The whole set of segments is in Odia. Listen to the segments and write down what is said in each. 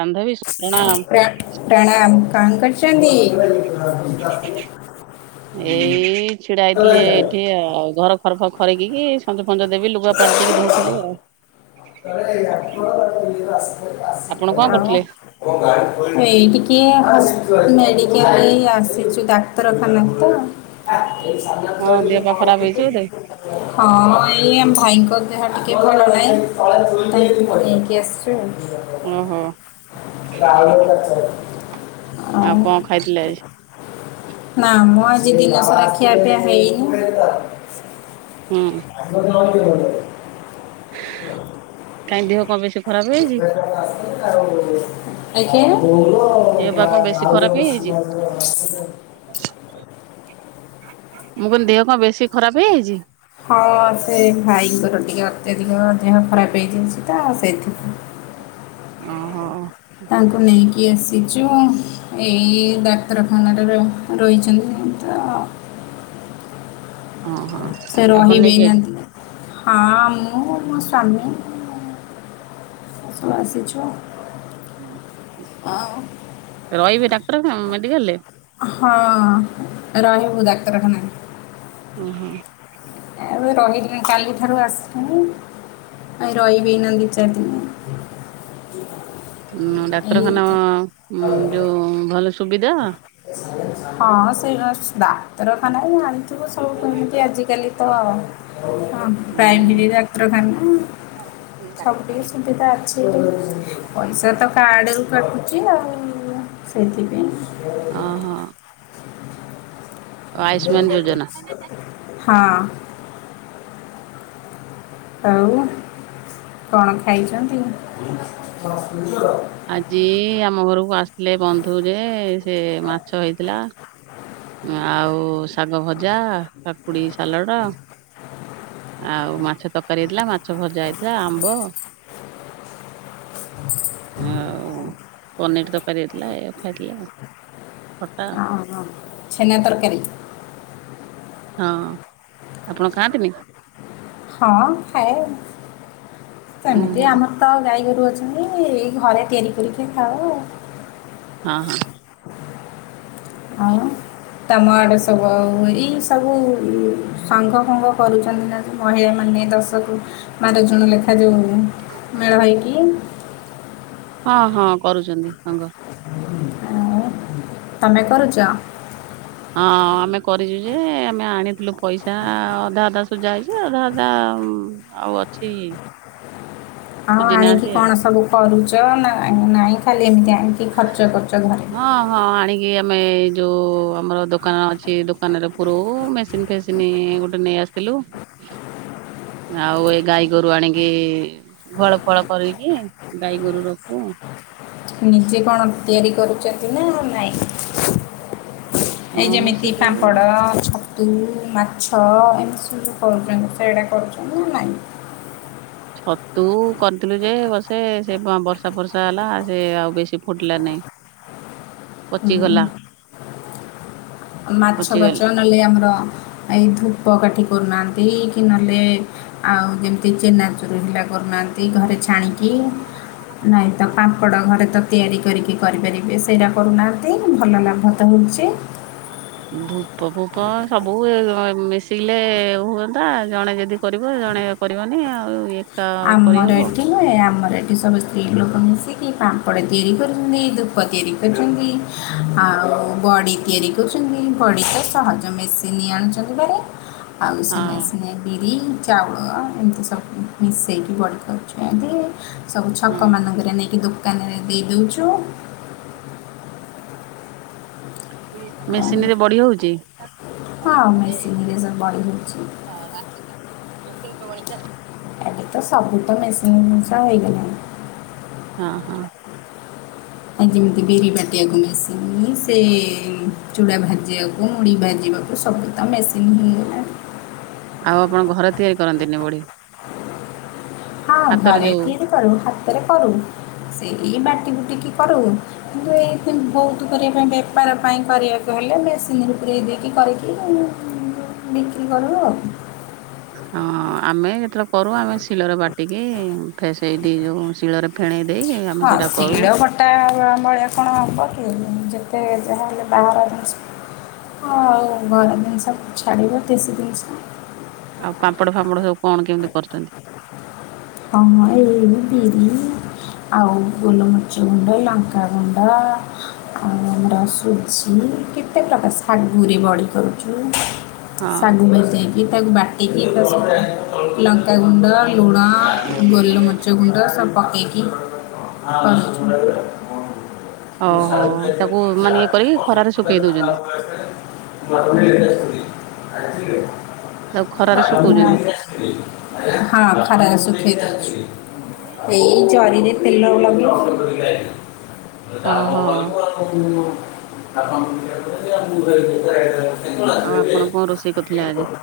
ବାନ୍ଧବୀ, ସୁୁପ୍ରଣାମ। ପ୍ରଣାମ। କଣ କରୁଚନ୍ତି? ଏଇ ଛିଡା ହେଇଥିଲି ଏଇଠି ଆଉ। ଘର ଫରକ ଖରିକିକି, ସଞ୍ଜ ଫଞ୍ଜ ଦେବି, ଲୁଗା ପାଲଟିକି ଦଉଥିଲି ଆଉ। ଆପଣ କଣ କରୁଥିଲେ? ଆଉ ଏଇ ଟିକିଏ ଆସ ମେଡ଼ିକାଲରେ ଆସିଛୁ ଡାକ୍ତରଖାନାକୁ ତ। ଏ ସଂଙ୍ଗ ହଁ ଦେହ ପା ସ ଖରାପ ହେଇଛି ପ୍ର ବୋଧେ ହଁ ଏଇ ଆମ ଭାଇଙ୍କ ଦେହ ଟିକେ ଭଲ ନାହିଁ [unintelligible] ନେଇକି ଆସଚୁ ଆଉ ଓହୋ। ଆଉ ଆଉ କଣ ଖାଇଥିଲେ ଆଜି? ନା ମଁ ଆଜିିଦିନ ସାରା ଖିଆ ପିଆ ହେଇନି। ହୁଁ। [inaudible] କାଇଁ ଦେହ କଣ ବେଶ ଆଜ୍ଞା। ଦେହ ପା କଣ ବେଶୀ ଭଉ ଖରାପ ହେଇଯାଇଛି? ମୁଁ କହିଲି ଦେହ କଣ ବେଶୀ ଖରାପ ହେଇଯାଇଛି? ହଁ ସେ ଭାଇଙ୍କର ଟିକେ ଅତ୍ୟଧିକ ଦେହ ଖରାପ ହେଇଯାଇଛି ତ ସେଥିପାଇଁ। ଓହୋ। ତାଙ୍କୁ ନେଇକି ଆସିଚୁ ଆଉ। ଏଇ ଡାକ୍ତରଖାନାରେ ର ରହିଛନ୍ତି ତ। ଅ ହଁ ସେ ଆପଣ ରହିବେ ନେଇକି ନା ଆଇଚ ହଁ ମୁଁ ମୋ ସ୍ୱାମୀ ସବୁ ଆସିଛୁ ଆଉ। [inaudible] ଆଉ ରହିବେ ଡାକ୍ଟର [unintelligible] ମେଡିକାଲରେ? ହଁ ରହିବୁ ଡାକ୍ତରଖାନାରେ ଓ ହଁ। ଆଉ ଏ ରହିିବୁନି କାଲିଠାରୁ ଆସିଲୁଣି ଆଉ ରଇବି ଏଇନା ଦି ଚାରି ଦିନି ଉଁ ଡାକ୍ତରଖାନା ଉଁ ଯୋଉ ଭଲ ସୁବିଧା ହଁ ସେଇଆ ସବୁ ଡାକ୍ତରଖାନାରେ ଜାଣି ଥିବ ସବୁ କେମିତି ଆଜିକାଲି ତ ହଁ ଓହୋ ପ୍ରାଇମେରୀ ଡାକ୍ତରଖାନା ସବୁ ଟିକେ [unintelligible] ସୁବିଧା ଅଛି ବୋଲି, ପଇସା ତ କାର୍ଡରୁ କଟୁଛି ଆଉ ସେଥିପାଇଁ ଅ ହ। ଆୟୁଷ୍ମାନ ଯୋଜନା ହଁ। ଆଉ କଣ ଖାଇଛନ୍ତି? ଆଜି ଆମ ଘରକୁ ଆସିଥିଲେ ବନ୍ଧୁ ଯେ ସେ ମାଛ ହେଇଥିଲା ଆଉ ଶାଗ ଭଜା, କାକୁଡ଼ି ସାଲଡ଼, ଆଉ ମାଛ ତରକାରୀ ହେଇଥିଲା ମାଛ ଭଜା ହେଇଥିଲା ଆମ୍ବ ଆଉ ପନିର ତରକାରୀ ହେଇଥିଲା ଏଆକୁ ଖାଇଥିଲେ ଆଉ ଖଟା ଓହୋ ଛେନା ତରକାରୀ? ହଁ, ଆପଣ ଖାଆନ୍ତିନି? ହଁ ଖାଏ। ଉଁ ସେମିତି ହୁଁ ଆମର ତ ଗାଈଗୋରୁ ଅଛନ୍ତି। ଏଇ ଘରେ ତିଆରି କରିକି ଖାଅ ଆଉ। ଅ ହଁ। ଆଉ ତମ ଆଡେ ସବୁ ଆଉ ଏଇ ସବୁ ସଙ୍ଘ ଫଙ୍ଘ କରୁଛନ୍ତି ନା ମହିଳାମାନେ ଦଶକୁ ବାର ଜଣ ଲେଖା ଯୋଉ ମେଳ ହେଇକି ହଁ, ହଁ କରୁଛନ୍ତି ସଙ୍ଘ। ତୋମେ କରୁଚ? ହଁ ଆମେ କରିଚୁ ଯେ ଆମେ ଆଣିଥିଲୁ ପଇସା ଅଧା ଅଧା ସୁଜା ହେଇଛି। ଅଧା ଅଧା ଉଁ, ଆଉ ଅଛି ଆଉ ସୁଝି ଆଣିକି ନାହାନ୍ତି ଆଉ। କଣ ସବୁ କରୁଚ ନା ନାହିଁ, ନାଇଁ ଖାଲି ଏମିତି ଆଣିକି ଖର୍ଚ୍ଚ କରୁଛ ଘରେ? ହଁ, ହଁ ଆଣିକି ଆମେ ଯୋଉ ଆମର ଦୋକାନ ଅଛି ଦୋକାନରେ ପୁରଉ। ମେସିନ୍ ଫେସି ସିନି ଗୋଟେ ନେଇ ଆସିଥିଲୁ। ଆଉ ଏ ଗାଈଗୋରୁ ଆଣିକି ଗୁହାଳ ଫୁହାଳ କରିକି ଗାଈଗୋରୁ ରଖୁ। ନିଜେ କଣ ତିଆରି କରୁଛନ୍ତି ନା ନାଇଁ? ଏଇ ହଁ ମୁଁ ଯେମିତି ସେଇ ପାମ୍ପଡ଼, ଛ ତୁ, ମାଛ ଏମିତି ସବୁ ଯୋଉ କରୁଛନ୍ତି, ସେଇଡ଼ା କରୁଛନ୍ତି ନା ନାହିଁ? ଛତୁ କରିଥିଲୁ ଯେ ବଷେ ସେ ବ-ବର୍ଷା ଫର୍ଷା ହେଲା। ସେ ଆଉ ବେଶୀ ଫୁଟିଲା ନାଇଁ। ହୁଁ। ପଚିଗଲା। ମାଛ ପାଛ ପଚିଗଲା ନହେଲେ ଆମର ଏଇ ଧୂପ କାଠି କରୁନାହାନ୍ତି କି ନଲେ ଆଉ ଯେମିତି ଚେନାଚୁରୁ ହେଲା କରୁନାହାନ୍ତି ଘରେ ଛାଣିକି। ନାଇଁ ତ ପାମ୍ପଡ଼ ଘରେ ତ ତିଆରି କରିକି କରିପାରିବେ। ସେଇଟା କରୁନାହାନ୍ତି ଭଲ ଲାଭ ତ ହଉଛି। ଧୂପ ଫୂପ ସବୁ ଏ ମିଶିଲେ ହୁଅନ୍ତା। ଜଣେ ଯଦି କରିବ ଜଣେ କରିବନି ଆଉ ଇଏ ଆମର ଏଠି ନୁହେଁ ଆମର ଏଠି ସବୁ ସ୍ତ୍ରୀ ଲୋକ ମିଶିକି ପାମ୍ପଡ଼ ତିଆରି କରୁଛନ୍ତି। ଧୂପ ତିଆରି କରୁଛନ୍ତି, ଆଉ ବଡ଼ି ତିଆରି କରୁଛନ୍ତି। ବଡ଼ି ତ ସହଜ ମେସିନି ଆଣୁଛନ୍ତି ବାଡେ। ଆଉୁ ସେ ହଁ ମେସିନ୍ ରେ ବିରି ଚାଉଳ ଏମତି ସବୁ ମିଶେଇକି ବଡି ପାରୁଛନ୍ତି। ସବୁ ଛକ ହଁ ମାନଙ୍କରେ ନେଇକି ଦୋ କାନରେ ଦେଇ ଦେଉଛୁ। ଆଉ ମେସିନ୍ ରେ ବଡି ହଉଛି? ହଁ ମେସିିନିରେ ସବ୍ ବଡ଼ି ହୋଉଛି। ହଁ ରାତିକି [unintelligible] ଏବେ ତ ସବୁ ତ ମେସିନ୍ ଜିନିଷ ହେଇଗଲାଣି। ହଁ, ହଁ। ଆ, ଯେମିତି ବିରି ବାଟିଆକୁ ମେସିନି ସେ ଚୁଡ଼ା ଭାଜିବାକୁ, ମୁଡ଼ି ଭାଜିବାକୁ ସବୁ ତ ମେସିନ୍ ହେଇଗଲାଣି। ଆଉ ଆପଣ ଘର ତିଆରି କରନ୍ତିନି ବଢ଼ି? ହଁ ଘରେ ଯୋଉ ତିଆରି କରୁ, ହାତରେ କରୁ, ସେଇ ବାଟି ବୁଟିକି କରୁ। କିନ୍ତୁ ଏଇ ବହୁତ କରିବା ପାଇଁ ବେପାର ପାଇଁ କରିବାକୁ ହେଲେ ମେସିନ୍ ରେ ପୁରେଇ ଦେଇକି କରେ। [inaudible] ବିକ୍ରି କରୁ। ହଁ ଆମେ ଯେତେବେଳେ କରୁ ଆମେ ଶିଲର ବାଟିକି ଫେସେଇ ଦେଇ ଯୋଉ ଶିଳରେ ଫେଣେଇ ଦେଇକି ଆ ହଁ ଶୀଳ ବ ଟା ମ-ମଳିଆ କଣ ହବକି ଯେତେ ଯାହା ହେଲେ ବାହାର ଜିନିଷ। ହଁ ଆଉ ଘର ଜିନିଷ ଛାଡିବ ଦେଶୀ ଜିନିଷ। ଆଉ ପାମ୍ପଡ ଫାମ୍ପଡ ସବୁ କଣ କେମିତି କରୁଚନ୍ତି? ହଁ, ହଁ ଏଇ ବିରି ଆଉ ଗୋଲମରିଚ ଗୁଣ୍ଡ, ଲଙ୍କା ଗୁଣ୍ଡ ଆଉ ଆମର ସୁଜି କେତେ ପ୍ରକାର, ଶାଗୁରେ ବଡି କରୁଛୁ। ହଁ ଶାଗୁ ମିଶେଇକି ତାକୁ ବାଟିକିି ତା [inaudible] ଲଙ୍କାଗୁଣ୍ଡ ଲୁଣ ଗୋଲମରିଚ ଗୁଣ୍ଡ ସବ୍ ପକେଇକି କରଛୁ। ମୁଁ ଓହୋ ସାଡୁକୁ ଯାଇକି ତାକୁ ମାନେ ଚା ଇଏ ପିଇ କରିକି ଖରାରେ ଶୁଖେଇ ଦଉଛନ୍ତି ତାକୁ ଖରାରେ ଶୁଖଉଛନ୍ତି କଫି [unintelligible] [unintelligible] ହଁ ଖରାରେ ଶୁଖେଇ ଦୋଉଚି ଏଇ ଜରିରେ ତେଲ ଲଗେଇକି। ଓହୋ [unintelligible] ଆଉ ଆପଣ କଁ ରୋଷେଇ କରଥିଲେ ଆଜି? [unintelligible] କଣ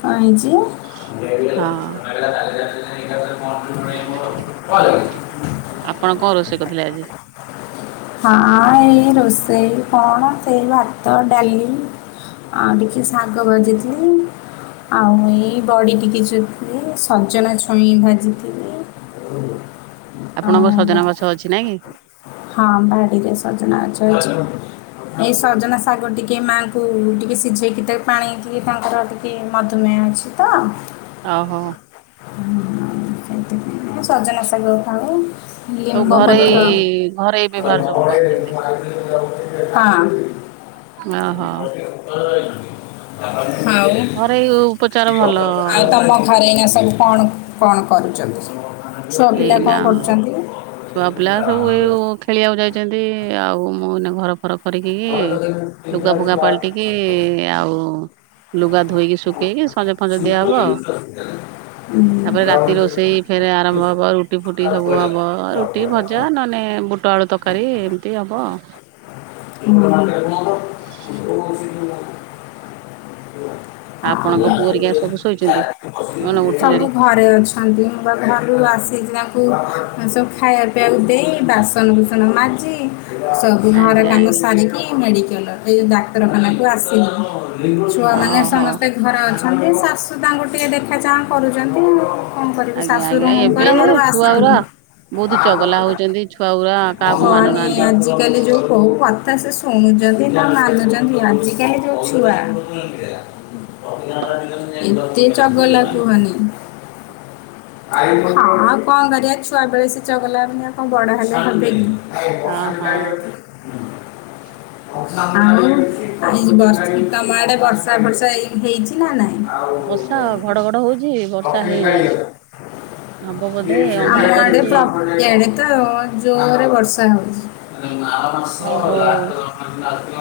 ହେଇଚି? ହଁ [unintelligible] ଆପଣ କଣ ରୋଷେଇ କରିଥିଲେ ଆଜି? ହଁ ଏଇ ରୋଷେଇ କଣ ସେଇ ଭାତ, ଡାଲି। ଆଉ ଟିକେ ଶାଗ ଭଜିଥିଲି ଆଉ ଏଇ ବଡ଼ି ଟିକେ ଚୁ ଏ ସଜନା ଛୁଇଁ ଭାଜିଥିଲି। ଆପଣଙ୍କ ଆଉ ସଜନା ଗଛ ଅଛି ନାଆଁକି? ହଁ ବାଡିରେ ସଜନା ଗଛ ଅଛି। ଏଇ ସଜନା ଶାଗ ଟିକେ ମାଆଙ୍କୁ ଟିକେ ସିଝେଇକି ତା ପାଣି ଟିକେ ତାଙ୍କର ଟିକେ ମଧୁମେୟ ଅଛି। ତ ଅହୋ। ହଁ ଆଉ ସେଇଥିପାଇଁ ଟିକେ ସଜନା ଶାଗ ଖାଉ। ସବୁ ଘରୋଇ ଲିମ୍ବପତ୍ର ହଁ। ଘରୋଇ ବ୍ୟବହାର ସବୁ କରୁଛନ୍ତି ଅହ। ଘରୋଇ ଉପଚାର ଭଲ ଆଉ? ତମ ଘରେ ଏଇନା ସବୁ କଣ କଣ କରୁଚନ୍ତି? ଏଇନା ଛୁଆ ପିଲା ସବୁ ଏ ଓ ଖେଳିଆକୁ ଯାଇଚନ୍ତି ଆଉ ମୁଁ ଏଇନା ଘର ଫର କରିକି କି ଲୁଗା ଫୁଗା ପାଲଟିକି ଆଉ ଲୁଗା ଧୋଇକି ଶୁକେଇକି ସଞ୍ଜ ଫଞ୍ଜ ଆଉ ଦିଆହବ ତାପରେ ରାତି ରୋଷେଇ ଫେରେ ଆରମ୍ଭ ହବ ରୁ ରୁଟି ଫୁଟି ସବୁ ହବ ରୁଟି, ଭଜା ନହନେ ବୁଟ ଆଳୁ ତରକାରୀ ଏମତି ହବ। ଉହୁଁ। ଆ ଆପଣଙ୍କ ପୁଅ ହେରିକା ସବୁ ଶୋଇଛନ୍ତି? କଣ ସବୁ ଉଠିଲେଣି ଘ ଘରେ ଅଛନ୍ତି ମୁଁ ପା ଘରୁ ଆସିକି ତାଙ୍କୁ ସବୁ ଖାଇବା ପିଇବାକୁ ଦେଇ ବାସନ କୁ ସନ ମାଜି ସବୁ ଘର ଆଜ୍ଞା କାମ ଆଜ୍ଞା ସାରିକି ମେଡ଼ିକାଲ ଏଇ ଡାକ୍ତରଖାନାକୁ ଆସିଲୁ ଛୁଆମାନେ ହଉ ହଉ। ସମସ୍ ଘରେ ଅଛନ୍ତି ଶାଶୁ ତାଙ୍କୁ ଟିକେ ଦେଖା ଚାହାଁ କରୁଚନ୍ତି। ଆଜ୍ଞା ଆଜ୍ଞା ଏବେ ଛୁଆଉର ଆସିଥିଲି ବୋହୁତୁ ଚଗଲା ହଁ ହୋଉଚନ୍ତି ଛୁ ଛୁଆଗୁରା କାହାକୁ ନି ମାନୁନାହାନ୍ତି। ଆଜିକାଲି ଯୋଉ କୋଉ କଥା ସେ ଶୁଣୁଚନ୍ତି ନା ମାନୁଚନ୍ତି ଆଜିକାଲି ଯୋଉ ଛୁଆ ହ [inaudible] ଏତେ ଚଗଲା କୁହୁନି। ହଁ ଆଉ କଣ କରିବା ଛୁଆ ବେଳେ ସେ ଚଗଲା ହେବେନି ଆଉ କଣ ବଡ ହେବେ କି। ହଁ ହଁ। ଆଉ? ଏ ବର୍ଷା ତମ ଆଡେ ବର୍ଷା ଫର୍ଷା ଏଇ ହେଇଛି ନା ନାଇଁ? ଆଉ ବର୍ଷା ଘଡଘଡ ହଉଛି ବର୍ଷା ଲକରୀ ହେଇନି ଗାଳି ହବ ବୋଧେ [inaudible] ଅନ୍ଧାର ଆମ ଆଡେ କରିଛି। ପ୍ର ଇଆଡେ ତ ଜୋରେ ବର୍ଷା ହୋଉଛି। ଆଉ? ଓହୋ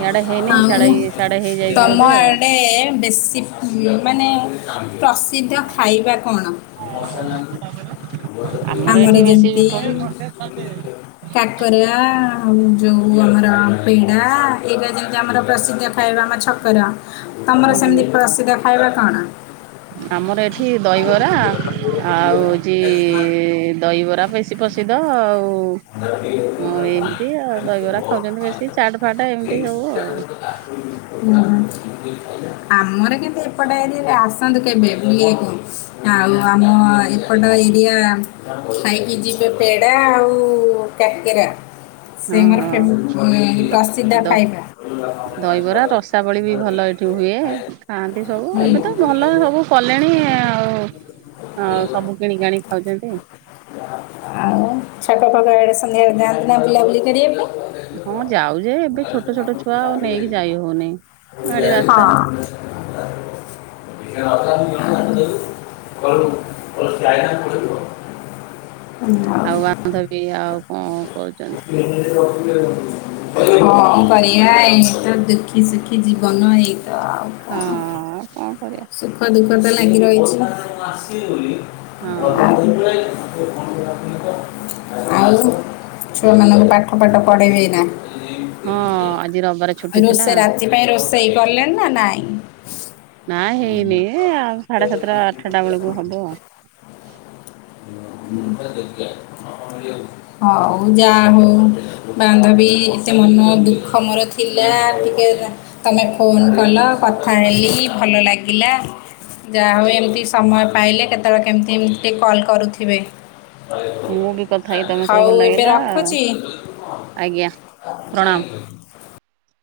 ଇଆଡେ ହେଇନି ସିଆଡେ ସିଆଡେ ହେଇଯାଇଛି ତମ ବୋଧେ ଆଉ। ଆଡେ ବେଶୀ ଉମ୍ ମାନେ ପ୍ରସ୍ ସିଦ୍ଧ ଖାଇବା କଣ? ଆମର ଏଠି ବେଶୀ ଯେମତି ହୁଁ [inaudible] କାକରିଆ ଆଉ ଯୋଉ ଆମର ପେଡା ଏଇଗୁଡା ସବୁ ଇଏ ଆମର ପ୍ରସିଦ୍ଧ ଖାଇବା ଆମ ଛକର ତମର ସେମିତି ପ୍ରସିଦ୍ଧ ଖାଇବା କଣ? ଆମର ଏଠି ଦହିବରା ଆଉ ହୋଉଚି ଦହିବରା ପେ ସି ପ୍ରସିଦ୍ଧ ଆଉ [inaudible] ହଁ ଏମିତି ଆଉ ଦହିବରା ଖାଉଛନ୍ତି ବେଶୀ ଚାଟ ଫାଟ ଏମିତି ସବୁ ଆଉ। ଆମର କିନ୍ତୁ ଏପଟେ ଏରିଆରେ ଆସନ୍ତୁ କେବେ ବୁଲିବାକୁ। ଆଉ ଆମ ଏପଟ ଏରିଆ ଖାଇକି ଯିବେ ପେଡ଼ା ଆଉ କକରା ସେ ହଁ ମୋର ହଁ ଫେବ ଦ ପ୍ରସିଦ୍ଧ ଦ ଖାଇବା। ଦହିବରା ରସାବଳି ବି ଭଲ ଏଠି ହୁଏ ଖାଆନ୍ତି ସବୁ ଏବେ ତ ଭଲ ସବୁ କଲେଣି ଆଉ ଆଉ ସବୁ କିଣିକ ଆଣି ଖାଉଚନ୍ତି। ଆଉ ଛକ ଫକ ଆଡେ ସନ୍ଧ୍ୟା ଅଳେ ଯାଆନ୍ତି ନା ବୁଲାବୁଲି କରିବା ପାଇଁ? ହଁ ଯାଉ ଯେ କଣ ଏବେ ଛୋଟ ଛୋଟ ଛୁଆ କରିବା ଆଉ ନେଇକି ଯାଇ ହଉନି ଗାଡି ଏଇ ରାସ୍ତା [inaudible] [inaudible] [inaudible] ଆଉ [unintelligible] ବାନ୍ଧବୀ ଆଉ କଣ କରୁଛନ୍ତି? [inaudible] କଁ କରିଆ ଏଇତ ଦୁଃଖୀ ସୁଖୀ ଜୀବନ ଏଇତ ଆଉ। କଣ ହଁ କଣ କରିବା। ସୁଖ ଦୁଃଖ ତ ଲାଗି ରହିଛି ଆଜ୍ଞା। ହଁ ଆଉ ଛୁଆ ମାନଙ୍କୁ ପାଠ ଫାଠ ପଢେଇବେ ଏଇନା? ହଁ ଆଜି ରବିବାର ଛୁଟି ଥିଲା ରୋଷେଇ ରାତି ପାଇଁ ରୋଷେଇ କଲେଣି ନା ନାଇଁ? ନା ହଉ ହେଇନି ଏ ଆଉ ସାଢେ ସାତଟା ଆଠଟା ବେଳକୁ ହବ। ହଉ ଯା ହୋଉ। ବାନ୍ଧବୀ ଏତେ ମନ ଦୁଃଖ ମୋର ଥିଲା ଟିକେ ଏନା ତମେ ଫୋନ୍ କଲ କଥା ହେଲି ଭଲ ଲାଗିଲା ଯାହା ହଉ ଏମିତି ସମୟ ପାଇଲେ କେ ତଳେ କେମିତି ଏମିତି ଟିକେ କଲ୍ କରୁଥିବେ। ମୁଁ ବି କଥା ହେଇକି ତମ ସହ ହଉ ଭଲ ଏବେ ଲାଗିଲା ରଖୁଚି। ଆଜ୍ଞା ପ୍ରଣାମ।